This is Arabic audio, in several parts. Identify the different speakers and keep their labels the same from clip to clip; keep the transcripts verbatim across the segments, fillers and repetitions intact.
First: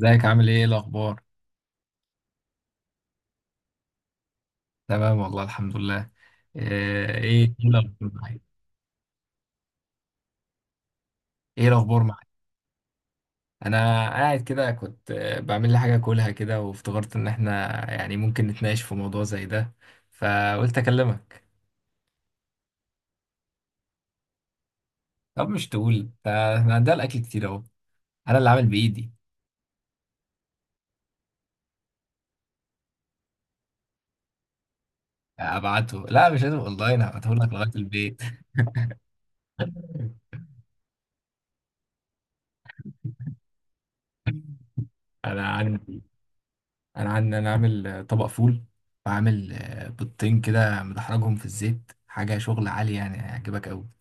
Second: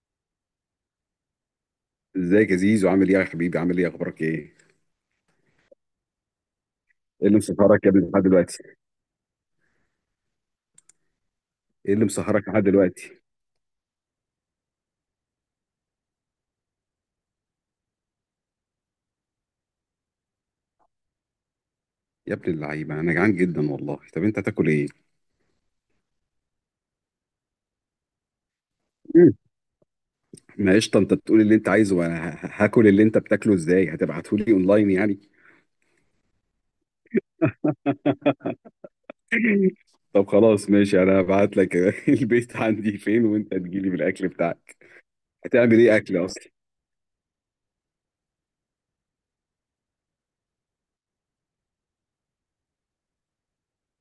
Speaker 1: ازيك؟ عامل ايه؟ إيه الاخبار؟
Speaker 2: ازيك يا زيزو، عامل ايه يا حبيبي؟ عامل ايه؟ اخبارك ايه؟
Speaker 1: تمام والله، الحمد لله. آه،
Speaker 2: ايه اللي
Speaker 1: ايه ايه
Speaker 2: مسهرك يا
Speaker 1: الاخبار
Speaker 2: ابني لحد
Speaker 1: معاك؟
Speaker 2: دلوقتي؟
Speaker 1: ايه
Speaker 2: ايه
Speaker 1: الاخبار
Speaker 2: اللي
Speaker 1: معاك؟
Speaker 2: مسهرك لحد دلوقتي؟
Speaker 1: انا قاعد كده، كنت آه، بعمل لي حاجه اكلها كده، وافتكرت ان احنا يعني ممكن نتناقش في موضوع زي ده، فقلت اكلمك.
Speaker 2: يا ابن اللعيبه انا جعان جدا والله. طب انت هتاكل ايه؟
Speaker 1: طب مش تقول؟ ده احنا عندنا الاكل كتير اهو، انا اللي عامل بايدي.
Speaker 2: مم. ما قشطه، انت بتقول اللي انت عايزه وانا ه- هاكل اللي انت بتاكله. ازاي هتبعته لي اونلاين يعني؟
Speaker 1: ابعته؟ لا مش لازم اونلاين، هبعته لك لغايه البيت.
Speaker 2: طب خلاص ماشي، انا هبعت لك البيت عندي فين وانت تجيلي بالاكل بتاعك.
Speaker 1: انا
Speaker 2: هتعمل ايه
Speaker 1: عندي،
Speaker 2: اكل اصلا؟
Speaker 1: انا عندي انا عامل طبق فول، وعامل آه، بيضتين كده مدحرجهم في الزيت، حاجه شغل عالي يعني، هيعجبك قوي.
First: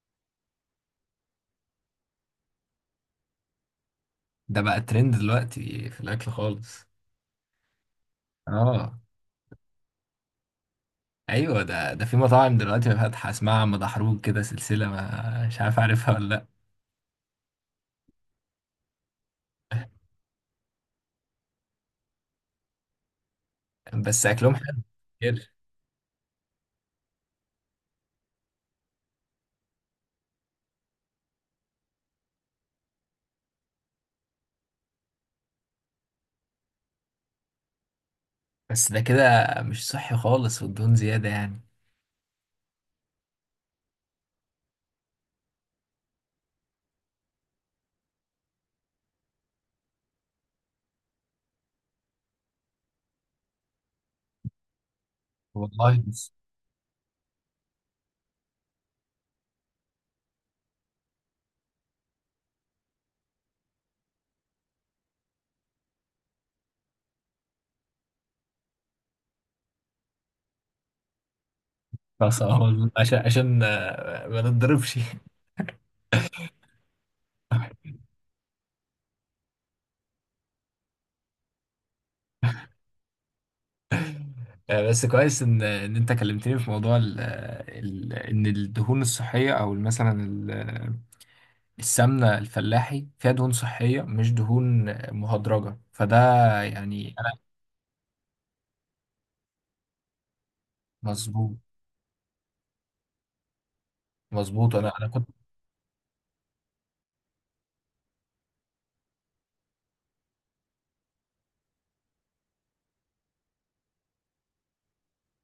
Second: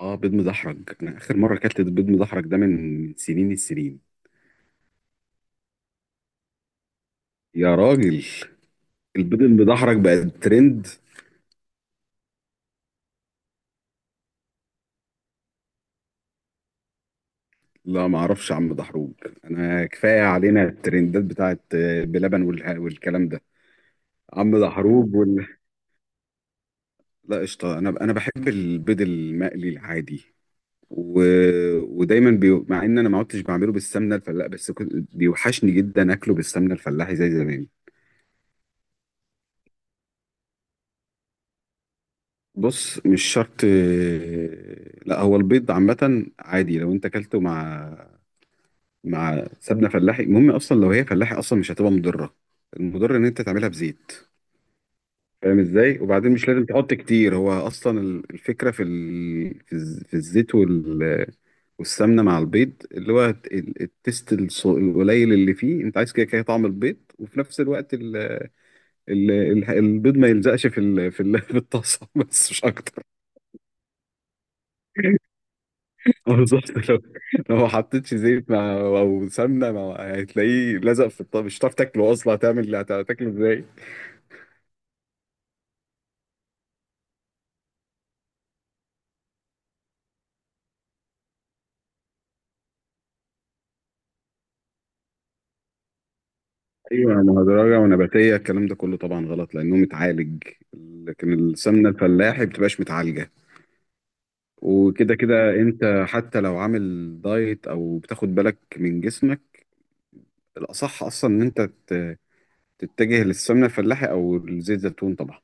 Speaker 2: اه بيض مدحرج، انا اخر مره اكلت بيض مدحرج ده من سنين السنين.
Speaker 1: ده بقى ترند دلوقتي في الاكل خالص.
Speaker 2: يا راجل،
Speaker 1: اه
Speaker 2: البيض المدحرج بقى ترند؟
Speaker 1: ايوه، ده ده في مطاعم دلوقتي فاتحه اسمها مدحروج كده، سلسله، ما مش عارف، عارفها ولا
Speaker 2: لا ما اعرفش يا عم دحروج. انا كفايه علينا الترندات بتاعت آه، بلبن والح- والكلام ده.
Speaker 1: لا؟ بس اكلهم
Speaker 2: عم
Speaker 1: حلو
Speaker 2: دحروج وال...
Speaker 1: كتير.
Speaker 2: لا قشطه، انا انا بحب البيض المقلي العادي. و... ودايما بي... مع ان انا ما عدتش بعمله بالسمنه الفلاحي، بس كنت بيوحشني جدا اكله بالسمنه الفلاحي زي زمان.
Speaker 1: بس ده كده مش صحي خالص، والدهون زياده يعني.
Speaker 2: بص، مش شرط. لا هو البيض عامه عادي لو انت اكلته مع مع سمنه فلاحي. المهم، اصلا لو هي فلاحي اصلا مش هتبقى مضره، المضر ان انت تعملها بزيت. فاهم
Speaker 1: والله
Speaker 2: ازاي؟
Speaker 1: بس.
Speaker 2: وبعدين مش لازم تحط كتير، هو اصلا ال- الفكره في ال... في الز- في الزيت وال... والسمنه مع البيض، اللي هو الت- ال- التست الص- القليل اللي فيه. انت عايز كده كده طعم البيض، وفي نفس الوقت ال... ال... ال- البيض ما يلزقش في ال... في, ال... في الطاسه،
Speaker 1: بس
Speaker 2: بس
Speaker 1: آه،
Speaker 2: مش
Speaker 1: والله
Speaker 2: اكتر.
Speaker 1: عشان عشان آه، ما نتضربش.
Speaker 2: اه بالظبط، لو لو ما حطيتش زيت مع او سمنه مع، هتلاقيه لزق في الطاسه، مش هتعرف تاكله اصلا. هتعمل هتاكله ازاي؟
Speaker 1: آه، بس كويس ان ان انت كلمتني في موضوع ال ال ان الدهون الصحيه، او مثلا ال- السمنه الفلاحي فيها دهون صحيه، مش دهون مهدرجه، فده يعني
Speaker 2: ايوه،
Speaker 1: انا.
Speaker 2: مهدرجه ونباتيه، الكلام ده كله طبعا غلط لانه متعالج. لكن
Speaker 1: مظبوط.
Speaker 2: السمنه الفلاحي بتبقاش متعالجه،
Speaker 1: مظبوط، انا انا
Speaker 2: وكده
Speaker 1: كنت.
Speaker 2: كده انت حتى لو عامل دايت او بتاخد بالك من جسمك، الاصح اصلا ان انت ت- تتجه للسمنه الفلاحي او لزيت زيتون طبعا.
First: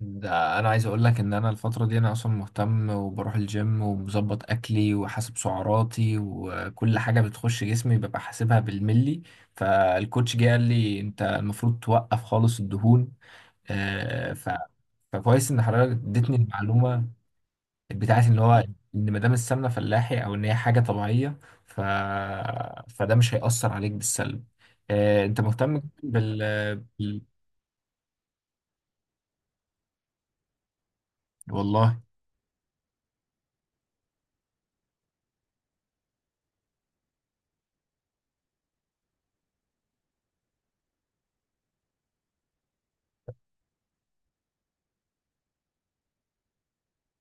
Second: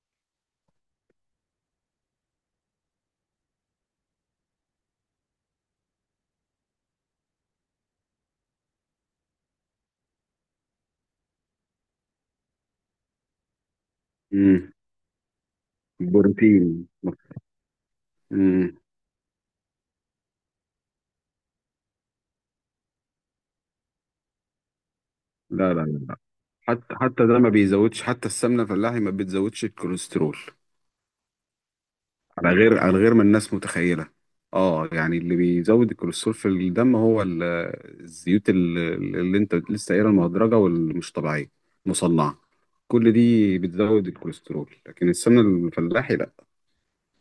Speaker 1: ده انا عايز اقول لك ان انا الفتره دي انا اصلا مهتم، وبروح الجيم، ومظبط اكلي، وحاسب سعراتي، وكل حاجه بتخش جسمي ببقى حاسبها بالملي. فالكوتش جه قال لي انت المفروض توقف خالص الدهون. آه، ف...
Speaker 2: امم.
Speaker 1: فكويس ان حضرتك اديتني
Speaker 2: بروتين.
Speaker 1: المعلومه بتاعت ان هو،
Speaker 2: امم.
Speaker 1: ان ما دام السمنه فلاحي، او ان هي حاجه طبيعيه، ف... فده مش هيأثر عليك بالسلب. آه، انت
Speaker 2: لا لا
Speaker 1: مهتم
Speaker 2: لا لا.
Speaker 1: بال...
Speaker 2: حتى
Speaker 1: بال...
Speaker 2: حتى ده ما بيزودش، حتى السمنه الفلاحي ما بتزودش الكوليسترول،
Speaker 1: والله.
Speaker 2: على غير على غير ما الناس متخيلة. اه يعني اللي بيزود الكوليسترول في الدم هو ال- الزيوت ال- اللي انت لسه قايلها، المهدرجة والمش طبيعية، مصنعة. كل دي بتزود الكوليسترول، لكن السمنة الفلاحي لا.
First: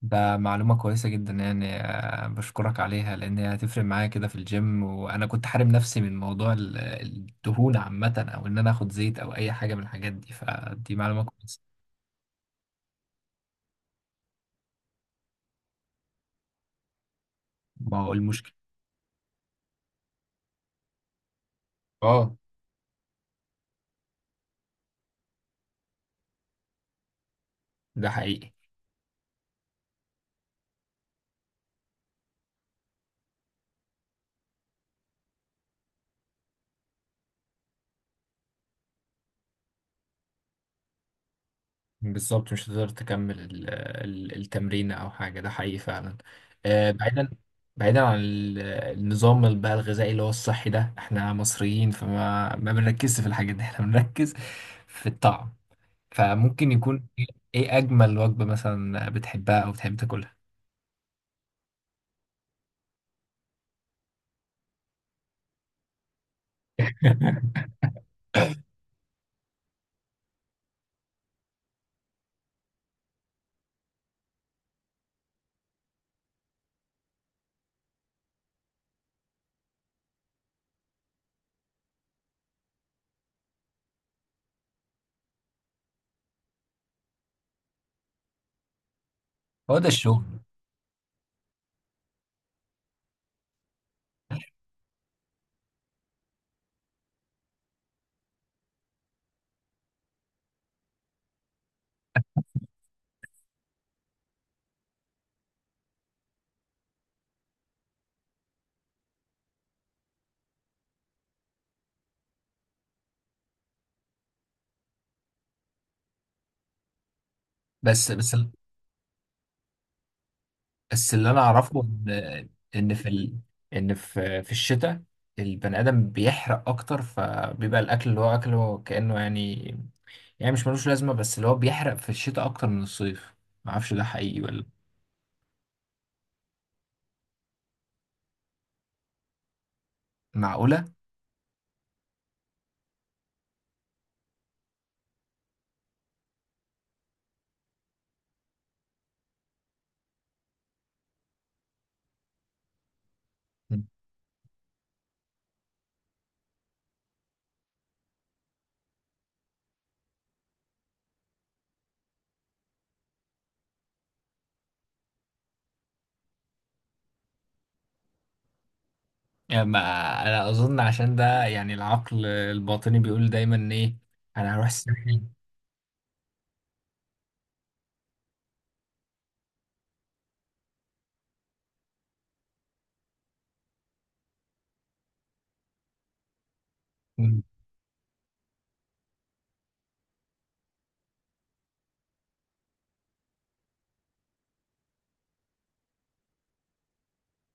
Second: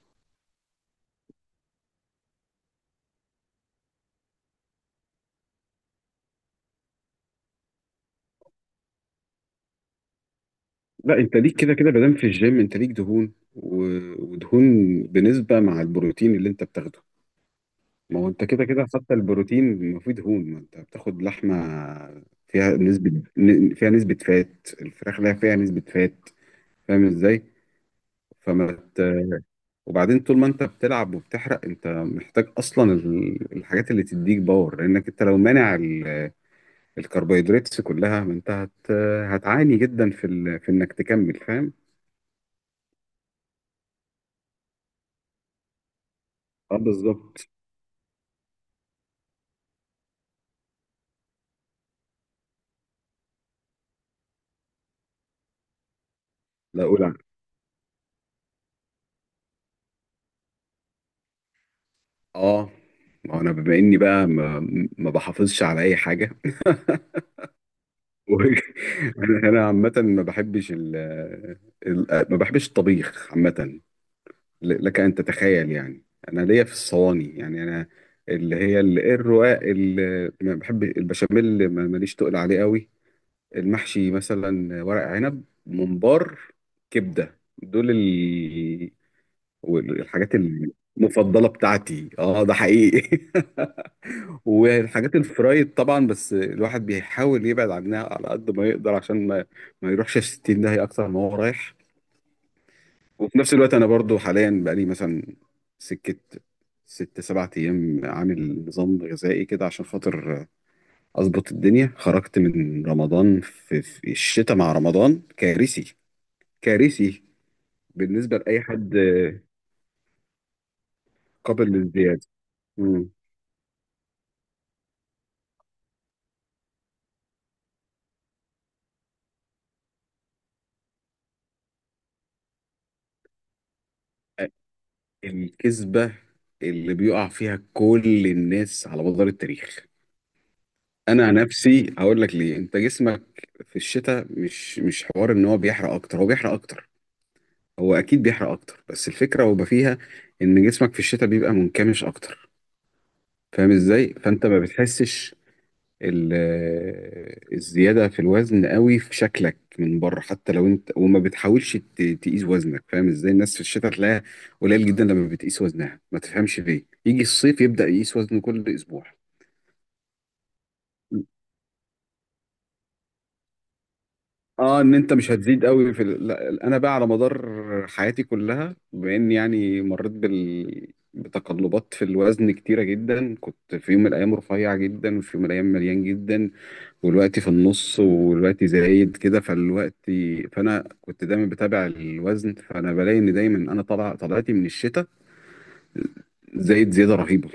Speaker 1: ده معلومة كويسة جدا يعني، آه، بشكرك عليها، لأن هي هتفرق معايا كده في الجيم. وأنا كنت حارم نفسي من موضوع ال- الدهون عامة، أو إن أنا آخد زيت أو أي حاجة من الحاجات دي، فدي
Speaker 2: لا
Speaker 1: معلومة
Speaker 2: انت ليك
Speaker 1: كويسة.
Speaker 2: كده كده، مادام في الجيم انت ليك دهون و- ودهون بنسبة مع البروتين اللي انت بتاخده.
Speaker 1: ما هو
Speaker 2: ما هو انت
Speaker 1: المشكلة.
Speaker 2: كده كده، حتى البروتين ما فيه دهون، ما انت بتاخد لحمة
Speaker 1: اه.
Speaker 2: فيها نسبة ن- فيها نسبة فات. الفراخ لا فيها نسبة فات. فاهم ازاي؟
Speaker 1: ده حقيقي.
Speaker 2: فما ت... وبعدين طول ما انت بتلعب وبتحرق، انت محتاج اصلا ال- الحاجات اللي تديك باور، لانك انت لو مانع ال- الكربوهيدرات كلها ما انت هت... هتعاني جدا في ال... في انك تكمل. فاهم؟
Speaker 1: بالظبط. مش هتقدر تكمل ال- ال- التمرين او حاجه، ده حقيقي فعلا.
Speaker 2: اه
Speaker 1: آه، بعيدا،
Speaker 2: بالظبط.
Speaker 1: بعيدا عن ال- النظام ال- بقى الغذائي اللي هو الصحي ده، احنا مصريين فما، ما بنركزش في الحاجات دي. احنا بنركز في الطعم، فممكن
Speaker 2: لا اقول
Speaker 1: يكون
Speaker 2: عن-
Speaker 1: ايه. إيه اجمل وجبه مثلا بتحبها او بتحب تاكلها؟
Speaker 2: اه، ما انا بما اني بقى ما, ما بحافظش على اي حاجه. و- انا أنا عامه ما بحبش ال... ال... ما بحبش الطبيخ عامه. ل- لك أن تتخيل يعني، أنا ليا في الصواني، يعني أنا، اللي هي ال- الرقاق، اللي ما بحب البشاميل، ما- ماليش تقل عليه قوي. المحشي مثلا، ورق عنب، ممبار، كبدة، دول ال...
Speaker 1: هو ده الشغل.
Speaker 2: والحاجات المفضلة بتاعتي، اه ده حقيقي. والحاجات الفرايد طبعا، بس الواحد بيحاول يبعد عنها على قد ما يقدر عشان ما, ما يروحش الستين ده، هي أكتر ما هو رايح. وفي نفس الوقت انا برضو حاليا بقالي مثلا سكه ست سبعة ايام عامل نظام غذائي كده عشان خاطر اظبط الدنيا. خرجت من رمضان في, في الشتاء، مع رمضان كارثي، كارثي
Speaker 1: بس. بس،
Speaker 2: بالنسبه لاي حد،
Speaker 1: بس اللي انا
Speaker 2: قابل
Speaker 1: اعرفه ان،
Speaker 2: للزياده.
Speaker 1: ان
Speaker 2: مم.
Speaker 1: في ال... ان في، في الشتاء البني ادم بيحرق اكتر، فبيبقى الاكل اللي هو اكله كانه يعني، يعني مش ملوش لازمة، بس اللي هو بيحرق في الشتاء أكتر من الصيف. معرفش ده حقيقي ولا.
Speaker 2: الكذبه اللي بيقع فيها كل الناس على مدار التاريخ،
Speaker 1: معقولة؟
Speaker 2: انا نفسي هقول لك ليه. انت جسمك في الشتاء، مش مش حوار ان هو بيحرق اكتر، هو بيحرق اكتر، هو اكيد بيحرق اكتر، بس الفكره هو بقى فيها ان جسمك في الشتاء بيبقى منكمش اكتر. فاهم
Speaker 1: مم.
Speaker 2: ازاي؟ فانت ما بتحسش ال- آه، الزياده في الوزن قوي في شكلك من بره، حتى لو انت وما بتحاولش ت- تقيس وزنك. فاهم ازاي؟ الناس في الشتاء تلاقيها قليل جدا لما بتقيس وزنها، ما تفهمش ليه. يجي الصيف يبدا يقيس وزنه كل اسبوع.
Speaker 1: يعني ما، أنا أظن عشان ده يعني العقل الباطني بيقول دايما إيه، أنا هروح
Speaker 2: اه، ان انت
Speaker 1: الساحل.
Speaker 2: مش هتزيد قوي في ال... لا انا بقى على مدار حياتي كلها، بما اني يعني مريت بال... بتقلبات في الوزن كتيره جدا، كنت في يوم من الايام رفيع جدا وفي يوم من الايام مليان جدا، والوقت
Speaker 1: مم.
Speaker 2: في النص والوقت زايد كده. فالوقت، فانا كنت دايما بتابع الوزن، فانا بلاقي ان دايما انا طلع طلعتي من الشتاء زايد زياده رهيبه.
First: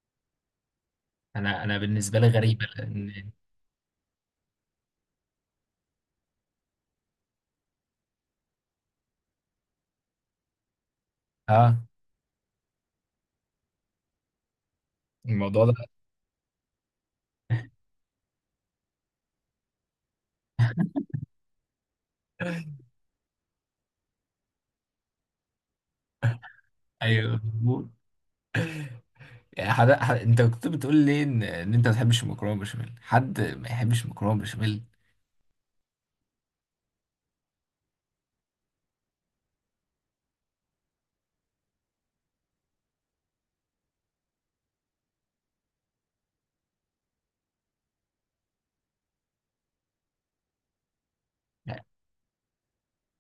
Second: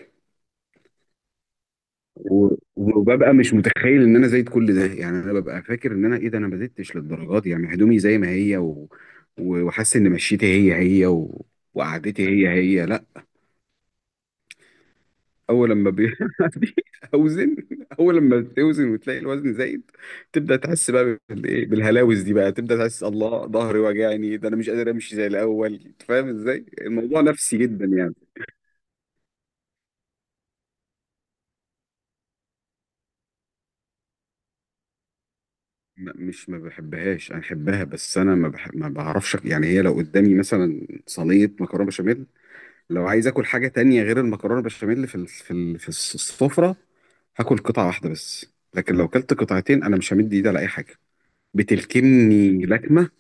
Speaker 1: أنا، أنا بالنسبة لي
Speaker 2: و-
Speaker 1: غريبة، لأن
Speaker 2: وببقى مش متخيل ان انا زايد كل ده، يعني انا ببقى فاكر ان انا ايه ده، انا ما زدتش للدرجات دي، يعني هدومي زي ما هي و... و- وحاسس ان مشيتي هي هي و...
Speaker 1: آه
Speaker 2: وقعدتي هي هي. لا،
Speaker 1: الموضوع
Speaker 2: اول
Speaker 1: ده.
Speaker 2: لما بيعدي اوزن، اول لما بتوزن وتلاقي الوزن زايد، تبدا تحس بقى بال... إيه؟ بالهلاوس دي بقى، تبدا تحس الله ظهري وجعني، ده انا مش قادر امشي زي الاول. أنت فاهم ازاي؟ الموضوع
Speaker 1: أيوه،
Speaker 2: نفسي جدا
Speaker 1: مظبوط.
Speaker 2: يعني.
Speaker 1: يعني حد، حد، أنت كنت بتقول لي إن، إن أنت ما بتحبش المكرونة بشاميل. حد ما يحبش المكرونة
Speaker 2: م- مش ما بحبهاش، انا بحبها، بس انا ما بح... ما بعرفش يعني، هي لو قدامي مثلا صينيه مكرونه بشاميل، لو عايز اكل حاجه تانية غير المكرونه بشاميل في ال... في ال... في الس- السفره، هاكل قطعه واحده بس. لكن لو كلت قطعتين انا مش همد ايدي على اي حاجه،
Speaker 1: بشاميل!
Speaker 2: بتلكمني لكمه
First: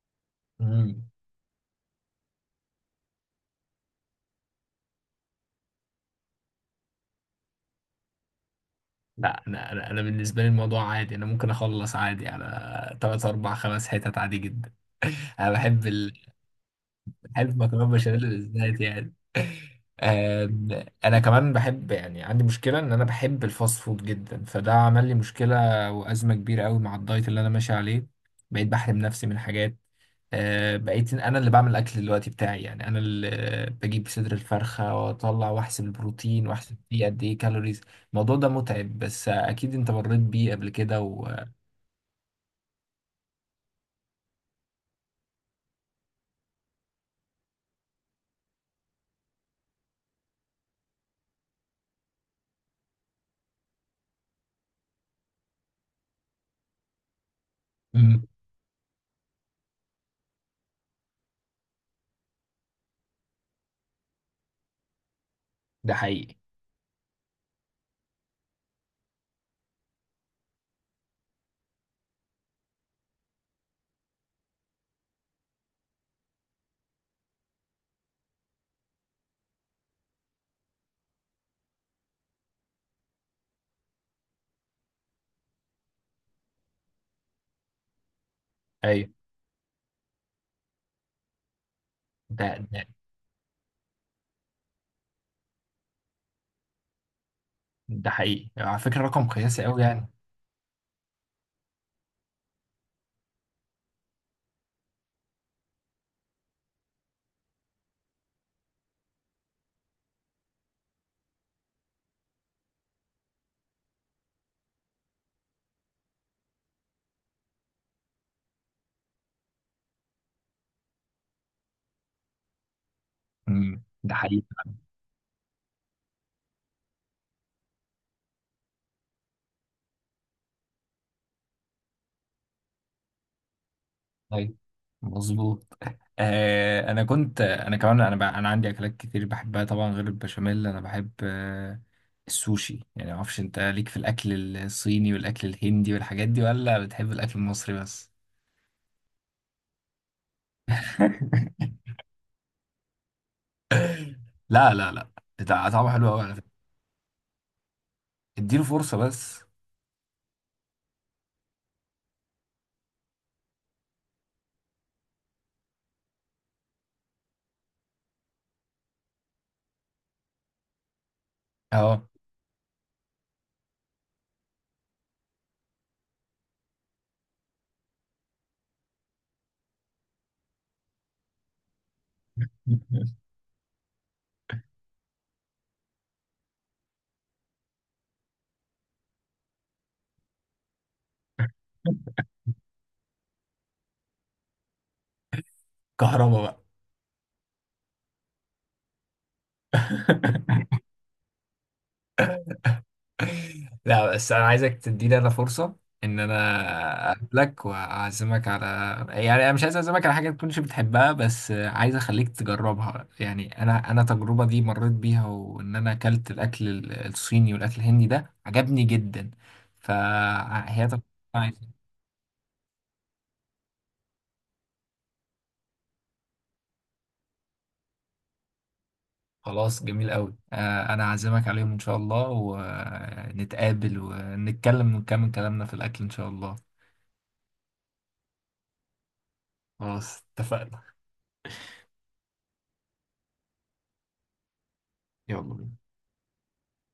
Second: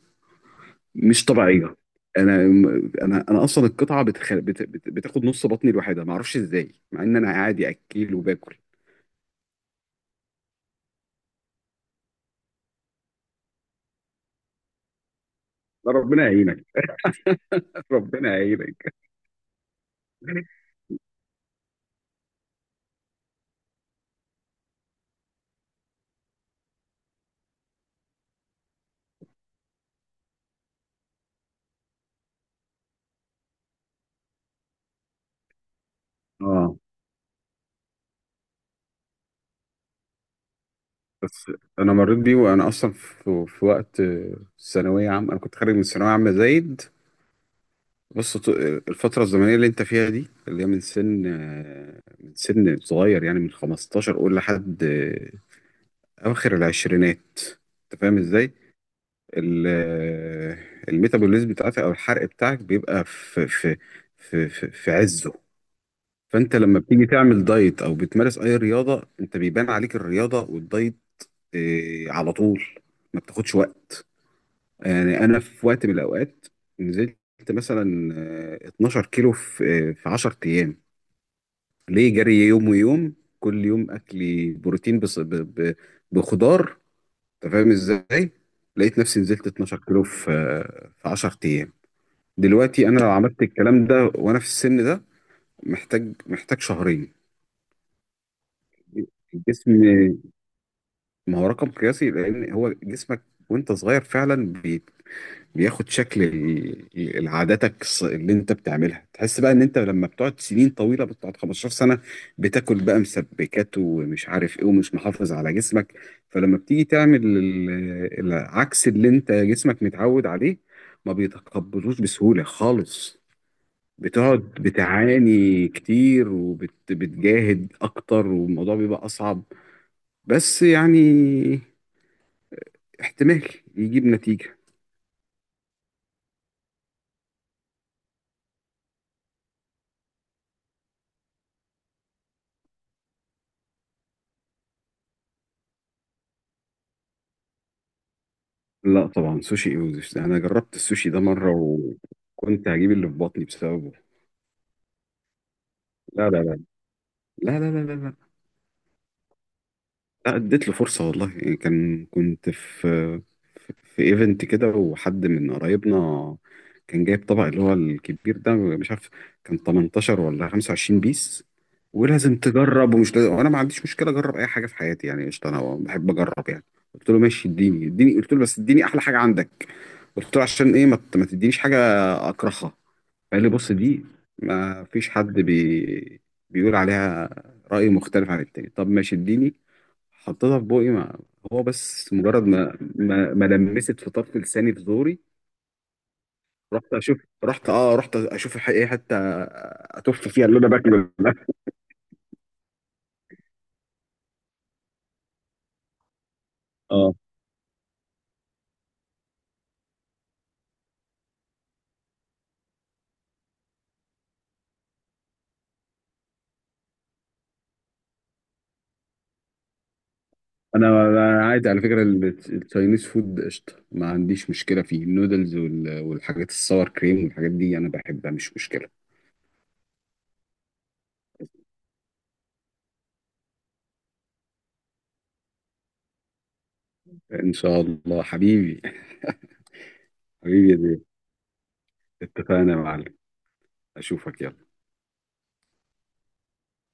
Speaker 2: مش طبيعيه. انا انا انا اصلا القطعه بتخ... بت... بت... بتاخد نص بطني لوحدها، ما اعرفش ازاي، مع ان انا عادي اكيل وباكل.
Speaker 1: لا انا انا أنا بالنسبه لي الموضوع عادي، انا ممكن اخلص عادي على تلات اربع خمس حتت عادي جدا. انا بحب
Speaker 2: ربنا يعينك.
Speaker 1: ألف مكرونة بشاميل
Speaker 2: ربنا
Speaker 1: بالذات
Speaker 2: يعينك.
Speaker 1: يعني. آم، أنا كمان بحب، يعني عندي مشكلة إن أنا بحب الفاست فود جدا، فده عمل لي مشكلة وأزمة كبيرة أوي مع الدايت اللي أنا ماشي عليه. بقيت بحرم نفسي من حاجات. آه، بقيت أنا اللي بعمل الأكل دلوقتي بتاعي، يعني أنا اللي بجيب صدر الفرخة وأطلع وأحسب البروتين
Speaker 2: اه،
Speaker 1: وأحسب فيه قد إيه كالوريز. الموضوع ده متعب، بس أكيد أنت مريت بيه قبل كده. و...
Speaker 2: بس انا مريت بيه وانا اصلا في, في وقت آه، ثانويه عامه، انا كنت خارج من ثانويه عامه زايد. بص، ط- الفتره الزمنيه اللي انت فيها دي، اللي هي من سن آه، من سن صغير، يعني من خمسة عشر قول لحد آه، اواخر العشرينات. انت فاهم
Speaker 1: مم،
Speaker 2: ازاي؟ ال- آه، الميتابوليزم بتاعتك او الحرق بتاعك بيبقى في في في في, في عزه.
Speaker 1: ده حقيقي.
Speaker 2: فانت لما بتيجي تعمل دايت او بتمارس اي رياضه، انت بيبان عليك الرياضه والدايت آه، على طول، ما بتاخدش وقت. يعني انا في وقت من الاوقات نزلت مثلا آه، اتناشر كيلو في آه، في عشر ايام، ليه؟ جري يوم ويوم، كل يوم اكلي بروتين، بص ب... ب... بخضار. انت فاهم ازاي؟ لقيت
Speaker 1: أيوه.
Speaker 2: نفسي نزلت اتناشر كيلو في آه، في عشر ايام.
Speaker 1: ده ده
Speaker 2: دلوقتي انا لو عملت الكلام ده وانا في السن ده، محتاج محتاج شهرين.
Speaker 1: ده حقيقي على فكرة، رقم قياسي
Speaker 2: الجسم،
Speaker 1: أوي يعني.
Speaker 2: ما هو رقم قياسي لان هو جسمك وانت صغير فعلا بياخد شكل ال- ال- عاداتك الص- اللي انت بتعملها. تحس بقى ان انت لما بتقعد سنين طويله، بتقعد خمسة عشر سنه بتاكل بقى مسبكات ومش عارف ايه، ومش محافظ على جسمك، فلما بتيجي تعمل ال- العكس اللي انت جسمك متعود عليه، ما بيتقبلوش بسهوله خالص.
Speaker 1: امم، ده
Speaker 2: بتقعد
Speaker 1: حقيقي.
Speaker 2: بتعاني كتير وبتجاهد اكتر، والموضوع بيبقى اصعب، بس يعني احتمال يجيب
Speaker 1: طيب،
Speaker 2: نتيجه.
Speaker 1: مظبوط. آه انا كنت، انا كمان، انا ب... انا عندي اكلات كتير بحبها طبعا، غير البشاميل انا بحب آه السوشي يعني، ما اعرفش انت ليك في الاكل الصيني والاكل الهندي والحاجات دي، ولا بتحب الاكل المصري بس؟
Speaker 2: لا طبعا، سوشي انجلش ده انا جربت السوشي ده مره وكنت هجيب اللي في بطني بسببه.
Speaker 1: لا لا لا، ده طعمه حلو قوي
Speaker 2: لا
Speaker 1: على
Speaker 2: لا
Speaker 1: فكره،
Speaker 2: لا لا لا لا لا لا.
Speaker 1: اديله فرصه بس.
Speaker 2: لا، اديت له فرصه والله، يعني كان، كنت في في ايفنت كده، وحد من قرايبنا كان جايب طبق اللي هو الكبير ده، مش عارف كان تمنتاشر ولا خمسة وعشرين بيس،
Speaker 1: اه.
Speaker 2: ولازم تجرب ومش لازم، وانا ما عنديش مشكله اجرب اي حاجه في حياتي، يعني قشطه، انا بحب اجرب يعني. قلت له ماشي، اديني اديني قلت له بس اديني احلى حاجه عندك. قلت له عشان ايه ما ت- ما تدينيش حاجه اكرهها. قال لي بص دي ما فيش حد بي... بيقول عليها رأي مختلف عن التاني. طب ماشي، اديني. حطيتها في بوقي، ما هو بس مجرد ما ما, ما لمست في طرف لساني في زوري،
Speaker 1: كهربا بقى.
Speaker 2: رحت اشوف، رحت اه رحت اشوف الح- ايه حتى اتف فيها اللي انا باكله ده.
Speaker 1: لا بس انا عايزك تديني انا فرصه، ان انا
Speaker 2: اه،
Speaker 1: اقابلك واعزمك على، يعني انا مش عايز اعزمك على حاجه ما تكونش بتحبها، بس عايز اخليك تجربها. يعني انا انا التجربه دي مريت بيها، وان انا اكلت الاكل ال- الصيني والاكل الهندي ده عجبني جدا، فهي
Speaker 2: انا
Speaker 1: تجربة
Speaker 2: أنا عادي على
Speaker 1: عايزة.
Speaker 2: فكره ال- التشاينيز فود قشطه، ما عنديش مشكله فيه، النودلز وال- والحاجات الساور كريم والحاجات دي انا بحبها، مش مشكله.
Speaker 1: خلاص جميل قوي، آه، انا هعزمك عليهم ان شاء الله، ونتقابل ونتكلم ونكمل كلامنا في الاكل ان شاء الله.
Speaker 2: ان شاء الله حبيبي،
Speaker 1: خلاص
Speaker 2: حبيبي يا
Speaker 1: اتفقنا.
Speaker 2: زين، اتفقنا يا معلم، اشوفك، يلا.
Speaker 1: يلا بينا.